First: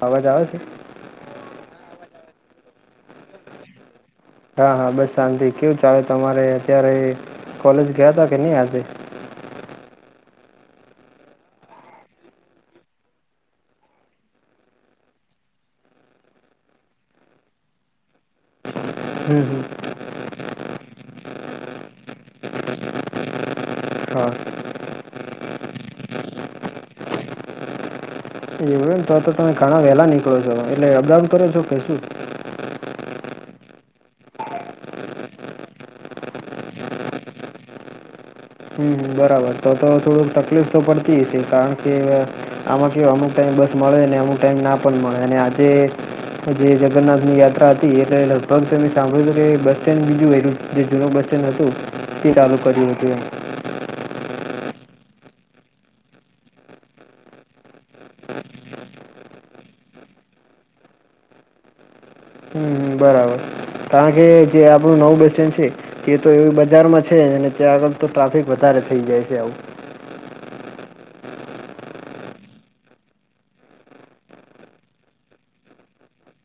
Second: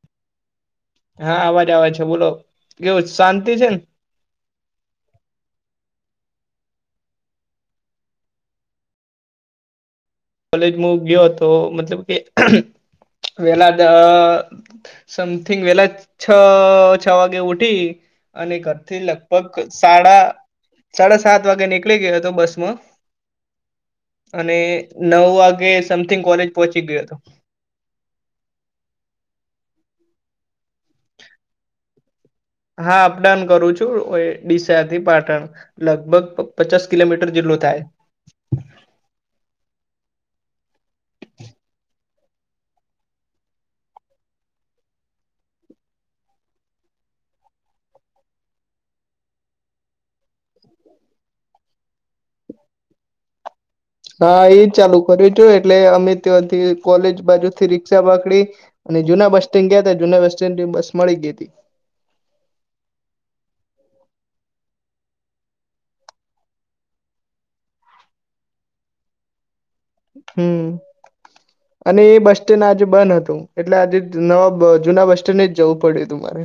અવાજ આવે છે. હા અવાજ અવાજ છે બોલો કેવું શાંતિ છે ને? હા હા બસ શાંતિ, કેવું ચાલે તમારે અત્યારે કોલેજ ગયા હતા કે નહીં આજ? કોલેજ મુ ગયો હતો મતલબ કે વેલા સમથિંગ વેલા છ છ વાગે ઉઠી અને કર થી હમ લગભગ હમ. સાડા સાડા સાત વાગે નીકળી ગયો હતો બસમાં. હા અને નવ વાગે સમથિંગ કોલેજ પહોંચી ગયો હતો. એવું તો તો તમે ઘણા વહેલા નીકળો છો, એટલે અપડાઉન કરો છો કે શું? હા અપડાઉન કરું છું, ડીસાથી પાટણ. લગભગ પચાસ કિલોમીટર જેટલું થાય. હમ બરાબર તો તો થોડુંક તકલીફ તો પડતીશે કારણ કે, આમાં કેવ અમુક ટાઈમ બસ મળેને અમુક ટાઈમ ના પણ મળે અને આજે જે જગન્નાથ ની યાત્રા હતી એટલે લગભગ તમે સાંભળો કે બસ સ્ટેન્ડ બીજું એ્યું જે જૂનું બસન હતું તે ચાલુ કર્યું હતું. હા એજ ચાલુ કરું છું એટલે અમે ત્યાંથી કોલેજ બાજુ થી રિક્ષા પકડી અને જુના બસસ્ટેન્ડ ગયા હતા, જુના બસ સ્ટેન્ડની બસ મળી ગઈતી. હ બરાબર, કારણ કે જે આપણું નવું બસ સ્ટેન્ડ છે તે તો એવી બજારમાં છે ને ત્યાં આગળ તો ટ્રાફિક વધારે થઈ જાય છે, આવું હમ. [inaudible] અને એ બસ સ્ટેન્ડ આજે બન હતું, એટલે આજે નવા જુના બસ સ્ટેન્ડ જ જવું પડ્યું હતું મારે.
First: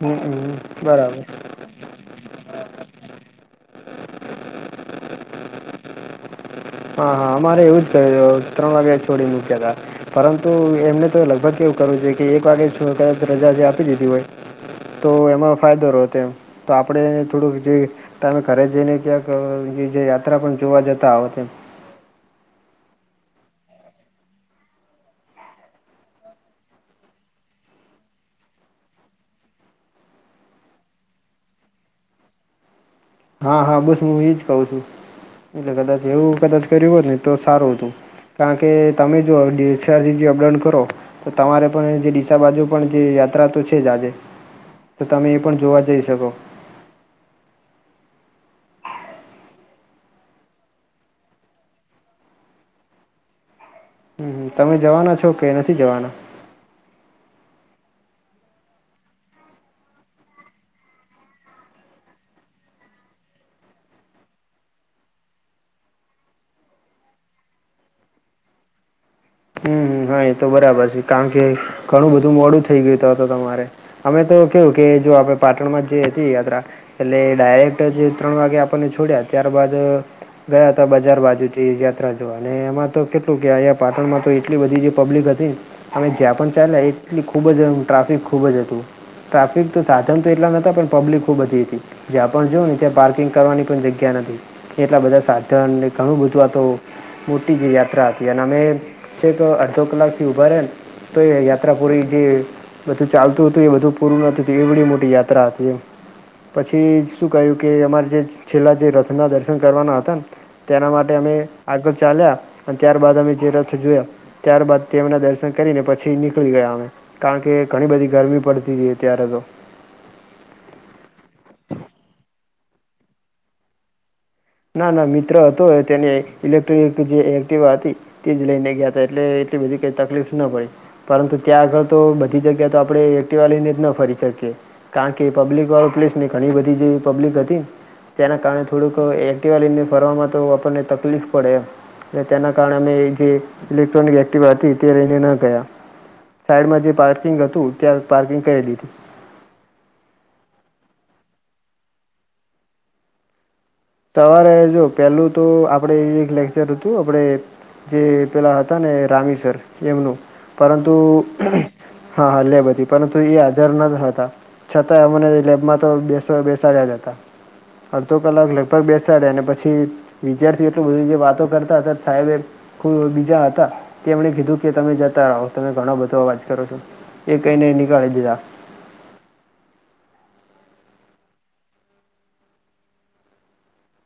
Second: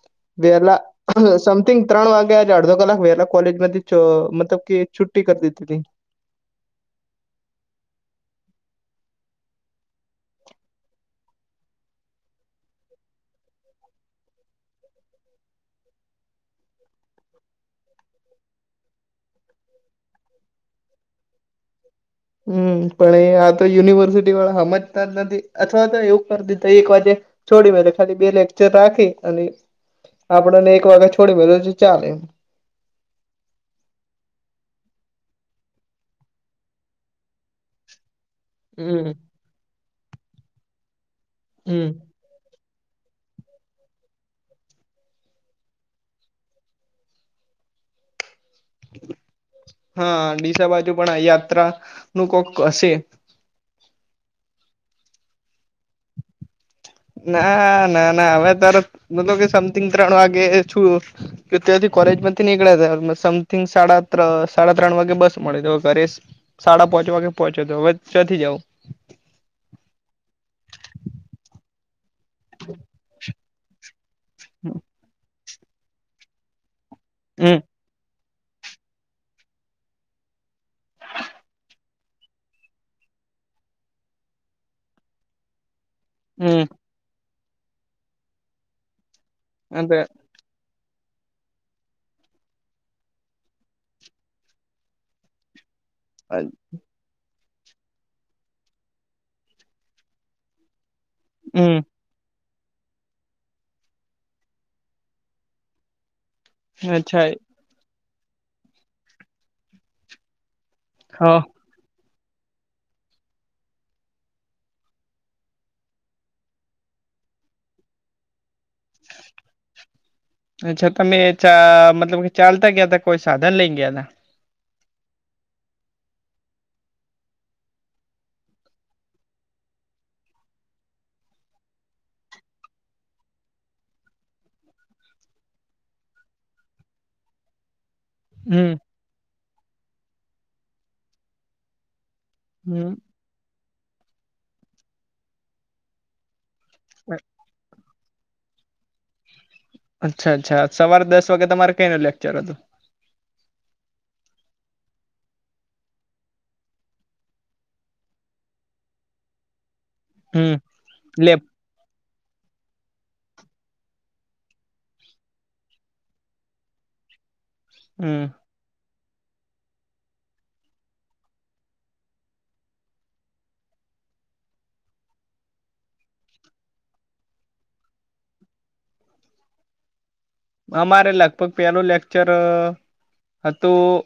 હમમ. વેલા બરાબર સમથિંગ. ત્રણ વાગ્યા આજે અડધો કલાક વેલા કોલેજ મતલબ કે છુટ્ટી કર દીધિતિ. હા હા અમારે એવું જ કર ત્રણ વાગ્યા છોડી મૂક્યાતા. પરંતુ એમને તો લગભગ કેવું કરું છે કે એક વાગે છું કદાચ રજા જે આપી દીધી હોય તો એમાં ફાયદો રહો તેમ તો આપડે થોડુંક જે તમે ઘરે જઈને ક્યાંક જે યાત્રા પણ જોવા જતા આવત એમ હમ પણ એ આ તો યુનિવર્સિટીવાળા સમજતા જ નથી અથવા તો એવું કરતી એક વાજે છોડી મેરે, ખાલી બે લેકચર રાખી અને આપણને એક વાગ ત છોડી મેલે તો ચાલે. હા હા બસ હું એજ કઉ છું, એટલે કદાચ એવું કદાચ કર્યું હોત ને તો સારું હતું. કારણ કે હમ તમે જો ડીસાથી અપડાઉન કરો તો તમારે હમ પણ જે બા બાજુ પણ જે યાત્રા તો છે જ આજે તો તમે એ પણ જોવા જઈ શકો. હા ડીસા બાજુ પણ આ યાત્રા નું કોક હશે. હમ તમે જવાના છો કે નથી જવાના? ના ના ના હવે ત્યારે મતલબ કે સમથિંગ ત્રણ વાગે છું કે ત્યાંથી કોલેજમાંથી નીકળ્યા જ સમથિંગ સાડા સાડા ત્રણ વાગે બસ મળે તો ઘરે સાડા પાંચ વાગે પહોંચ્યો હતો હવે ચયથી જઉ. હમ હમ હા એ તો બરાબર છે, કારણ કે ઘણું બધું મોડું થઇ ગયું તો હત તમારે. અમે તો કેવું કે જો આપે પાટણ માં જે હતી યાત્રા એટલે હમ ડાયરેક્ટ જે ત્રણ વાગે આપણને છોડ્યા ત્યારબાદ ગયા હતા બજાર બાજુથી યાત્રા જોવા અને એમાં તો કેટલું કે અહીયા પાટણમાં તો એટલી બધી જે પબ્લિક હતી અમે જ્યાં પણ હમ ચાલેયા એટલી ખૂબ જ ટ્રાફિક ખૂબ જ હતું. ટ્રાફિક તો સાધન એટલાતા પણ પબ્લિક ખુબ બધી હતી, જ્યાં પણ જો ને ત્યાં પાર્કિંગ કરવાની પણ જગ્યા નથી. એટલા બધા સાચ ઘણું બધું તો મોટી જે યાત્રા હતી અને અમે છે દ કલાક થી ઊભા રહ્યા તો યાત્રા હમ પૂરી બધું ચાલતું હતું એ બધું પૂરું નતું હતું એ બી મોટી યાત્રા હતી એમ. પછી અચ્છા શું કહ્યું કે અમારે જે છેલ્લા જે રથના દર્શન કરવાના હતા ને. તેના માટે અમે હા આગળ ચાલ્યા અને ત્યારબાદ અમે જે રથ જોયા. ત્યારબાદ તેના દર્શન કરીને પછી નીકળી ગયા અમે. કારણ કે ઘણી બધી ગરમી પડતી હતી અત્યારે તો. અચ્છા તમેં ચા મતલબ કે ચાલતા કયા ત કોઈ સાધન લઈ ગયા ત ના ના મિત્ર હતો તેને ઇલેક્ટ્રિક જે એક્ટવા હતી. તેજ લઈને ગયા હતા એટલે એટલી બધી કઈ તકલીફ ના પડી. પરંતુ ત્યાં આગળ તો બધી જગ્યા તો આપડણે એક્ટિવાલીને જ ન ફરી શકીએ. કારણ કે પબ્લિક વાળો પ્લેસ ને ઘણી બધી જે પબ્લિક હતી. તેના કારણે હમ થોડુંક એક્ટિવાલીને ફરવામાં તો આપણને તકલીફ પડેમ. તેના કારણે હમ અમે જે ઇલેક્ટ્રોનિક એક્ટિવ હતી તે રહીને ના ગયા. સાઈડમાં જે પાર્કિંગ હતું ત્યાં પાર્કિંગ કરેલીધું. અચ્છા અચ્છા સવારે દસ વાગે તમારે કઈ નું લેક્ચર હતું. સવારે જો પેલું તો આપડે એક લેક્ચર હતું આપડે. જે પેલા હતા ને રામસર એમનું હમ પરંતુ. લેબ હા હાલે બધી પરંતુ એ આધર ન હતા. છતાં અમને લેબમાં તો બેસ બેસાડ્યા જ હતા હમ અડધો કલાક લે પર બેસાડ્યા ને પછી વિદ્યાર્થી એટલો બધો જે વાતો કરતાં હતા સાહેબે. કો બીજા હતા તેમણે કીધું કે તમે જતા આવો તમે ઘણો બધો અવાજ કરો છો. એક કને નીકાલે દીધા. અમારે લગભગ પેલું લેક્ચર હતું.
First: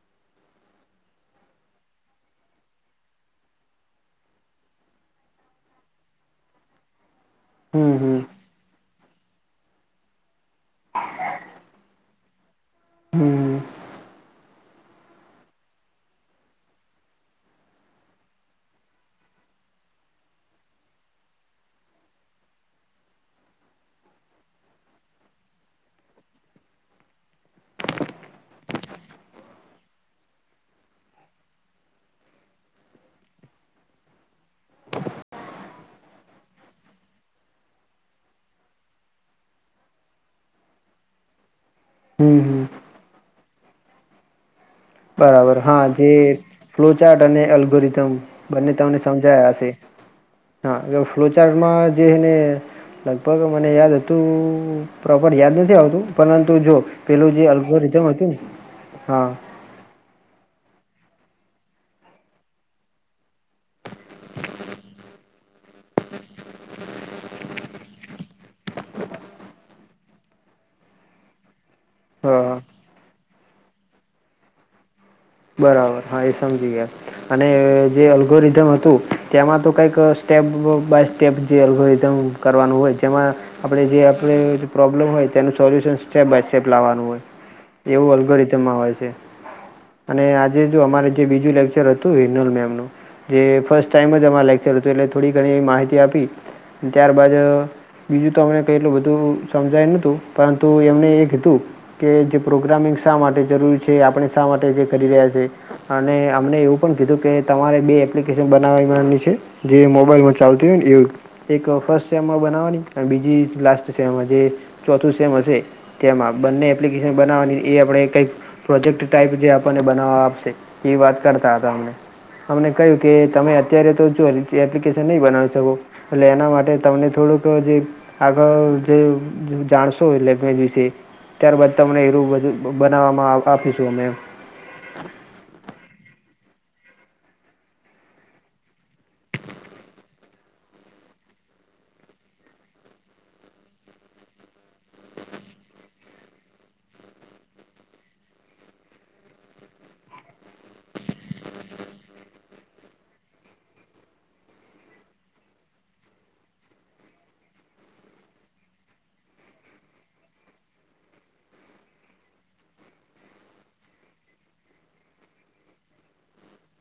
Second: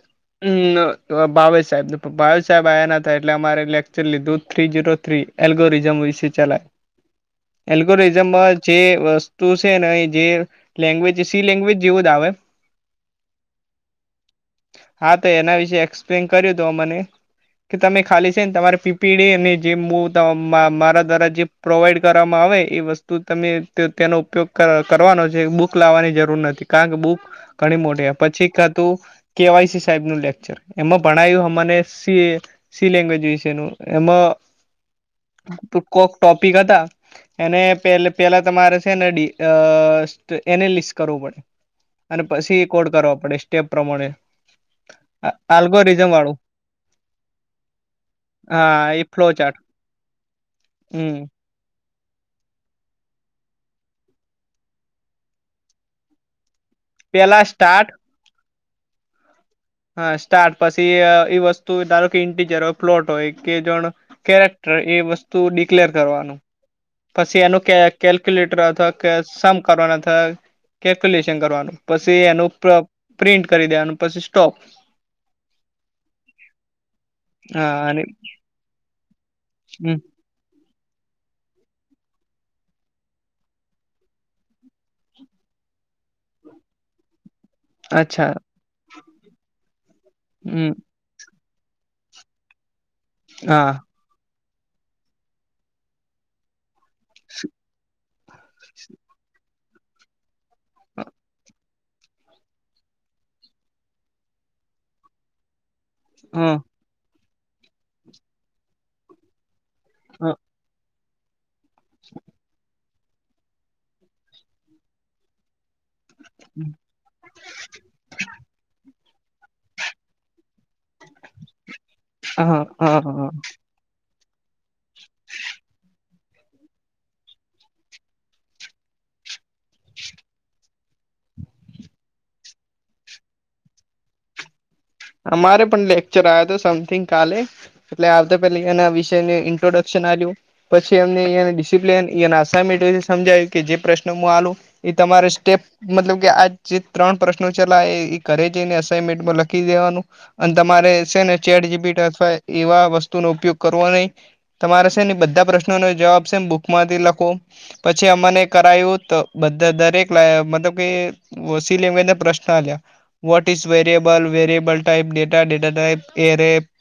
હમ ભાવેશ સાહેબ ભાવેશ સાહેબ આવ્યા ના હતા એટલે અમારે લેક્ચર લીધું થ્રી ઝીરો થ્રી. એલ્ગોરિઝમ વિ. સી ચલાય. હમ હમ એલ્ગોરિઝમ માં જે વસ્તુ છે ને જે લેંગ્વેજ. સી લેંગ્વેજ જેવો જ આવે. હમ હ હા તો એના વિશે એક્સપ્લેન કરીદો દો મને. કે તમે ખાલી છે ને તમારે પીપીડેને જે મુ દો મ મારા દ્વારા જે પ્રોવાઈડ કરવામાં આવે એ વસ્તુ તમે ત તેનો ઉપયોગ ક કરવાનો છે બુક બુક લાવવાની જરૂર નથી કારણ કે બુક ઘણી મોટી પછી કા તું. કેવાયસી સાહેબ નું લેક્ચર એમાં ભણાયું અમાને સે. સી લેંગ્વેજ વિશે ન એમાં કોક ટોપિક હતા. એને પે પેલા તમારે છે ને ડી અ સ તો એનલિસ કરવું પડે અને હમ પછી હમ રીપોર્ટ કરવો પડે સ્ટેપ પ્રમાણે. બરાબર હા આલ્ગોરિઝમ જે વાળું ફ્લોચાર્ટ અને એલ્ગોરિઝમ બંને હા તમને એ ફ્લો સમજાયા ચાર્ટ હશે. હા હમ ફ્લોચાર માં જેને લગભગ મને યાદ હતું પ્રોપર યાદ નથી આવતું પરંતુ જો. પેલું પેલા જે સ્ટાર્ટ અલ્ગોરિઝમ હતું ને હા. હા સ્ટાર્ટ પછી એ વસ્તુ ધારો કે ઇન્ટીજર હોય પ્લોટ હોય કે જોણ કેરેક્ટર એ વસ્તુ ડિક્લેર કરવાનું પછી એનું ક કેલ્ક્યુલેટર અથવા સમ કરના થ અથવા કેલ્ક્યુલેશન કરવાનું પછી એનું હા પ પ્રિન્ટ કરી દેનું પછી સ્ટોપ બરાબર હા એ સમજી ગયા અને હા અને જે અલ્ગોરિધમ હતું તેમાં તો કઈક હમ સ્ટેપ બાય સ્ટેપ જે અલ્ગોરિઝમ કરવાનું હોય, જેમાં આપણે જે આપે પ્રોબ્લેમ હોય, તેનું સોલ્યુશન સ્ટેપ બાય સ્ટેપ લાવવાનું હોય. એવું અલગ અચ્છા રીતે મા આવેય છે. અને આજે હમ જો અમારે જે બીજું લેક્ચર હતું હિનલ મેમનું જે હા ફસ્ટ ટાઈમ જ અમા લેક્ચર હતું એટલે થોડી ઘણી એવી માહિતી આપી. ત્યારબાદ બીજું તો અમને કઈ એટલું બધું સમજાય નતું પરંતુ એમણે એ કીધું કે જે પ્રોગ્રામિંગ શા માટે જરૂરી છે. આપણે શા માટે કે કરી રહ્યા છે, અને હ અમને એવું પણ કીધું કે, તમારે બે એપ્લિકેશન બનાવવાની છે. જે મોબાઈલમાં ચાલતી હોય ને, એ એક ફાસ્ટ સમમાં બનાવવાની. બીજી લાસ્ટ સેમ, જે ચોથું સેમ હશે, તેમાં બંને એપ્લિકેશન બનાવાની, એ આપણે કંઈક પ્રોજેક્ટ ટાઈપ, જે આપને બનાવવા આપશે. એ વાત કરતા હતા. હ હ અમને કહ્યું હ કે, હ તમે અત્યારે તો જો એપ્લિકેશન નહીં બનાવી શકો, એટલે એના માટે તમને થોડુંક જે આગળ જે જાણશો, એટલે મે વિશે ત્યારબાદ તમને એરુ બધું બનાવવામાં આપીશું અમે. અમારે પણ લેક્ચર આયો તો. સમથિંગ કાલે એટલે આવે, તો પેને એના વિષયને ઇન્ટ્રોડક્શન હાજુ. પછી એમનેને ડિસિપ્લન સમજાયું કે જે પ્રશ્ન હાલું એ તમારે સ્ટેપ, મતલબ કે આ જે ત્રણ પ્રશ્નો છેલ્લા એ કરે છેને, અસાઇનમેન્ટમાં લખી. મૂકી દેવાનું. અને તમારે છે ને, ચેટ જીપીટી અથવા એવા વસ્તુ નો ઉપયોગ કરવો નહીં. તમારે છે ને, બધા પ્રશ્નોનો જવાબ છે બુકમાંથી લખો. પછી અમને કરાયું, તો બધા દરેક લાઈન, મતલબ કે સી લે ને, પ્રશ્નો આલિયા what is variable? Variable, time data time. [unintelligible]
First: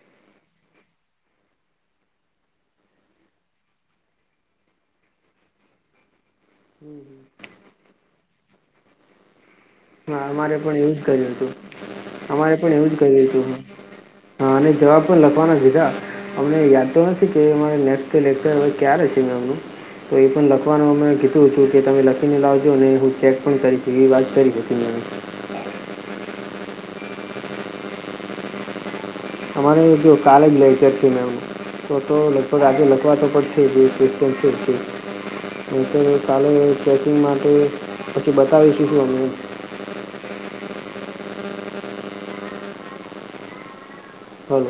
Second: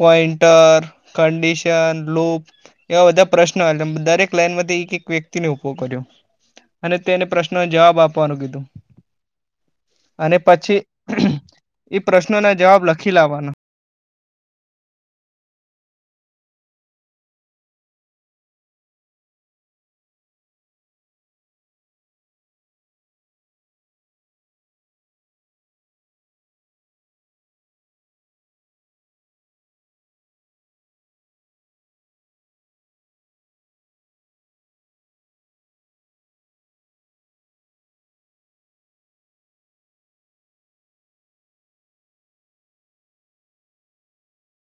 Pointer, condition, loop. એવા બધા પ્રશ્ન, દરેક લાઈનમાંથી એક-એક વ્યક્તિને ઉભો કર્યો. અને તેને પ્રશ્નને જવાબ આપવાનું કીધું. હા, અને અમારે પણ પછી એજ કર્યું હતું. એ અમારે પ્રશ્નોના પણ જવાબ એવું જ લખી કર્યું હતું લાવવાના હ. હા, અને જવાબ પણ લખવાના સીધા. અમને યાદ તો નથી કે અમારેને લેક્ચર કયારે હોય આવું. તો એ પણ લખવાનું. અને કીધું છું કે, તમે લખીને લાવજો ને, હું ચેક પણ કરી, એવી વાત કરી. મેમે અમારે જો કાલેજ લેક્ચર છે મેમ. તો તો લગભગ આજે લખવા તો પણ છે. હ, તો કાલે ચેકિંગ માટે પછી બતાવીશું અમે. હ.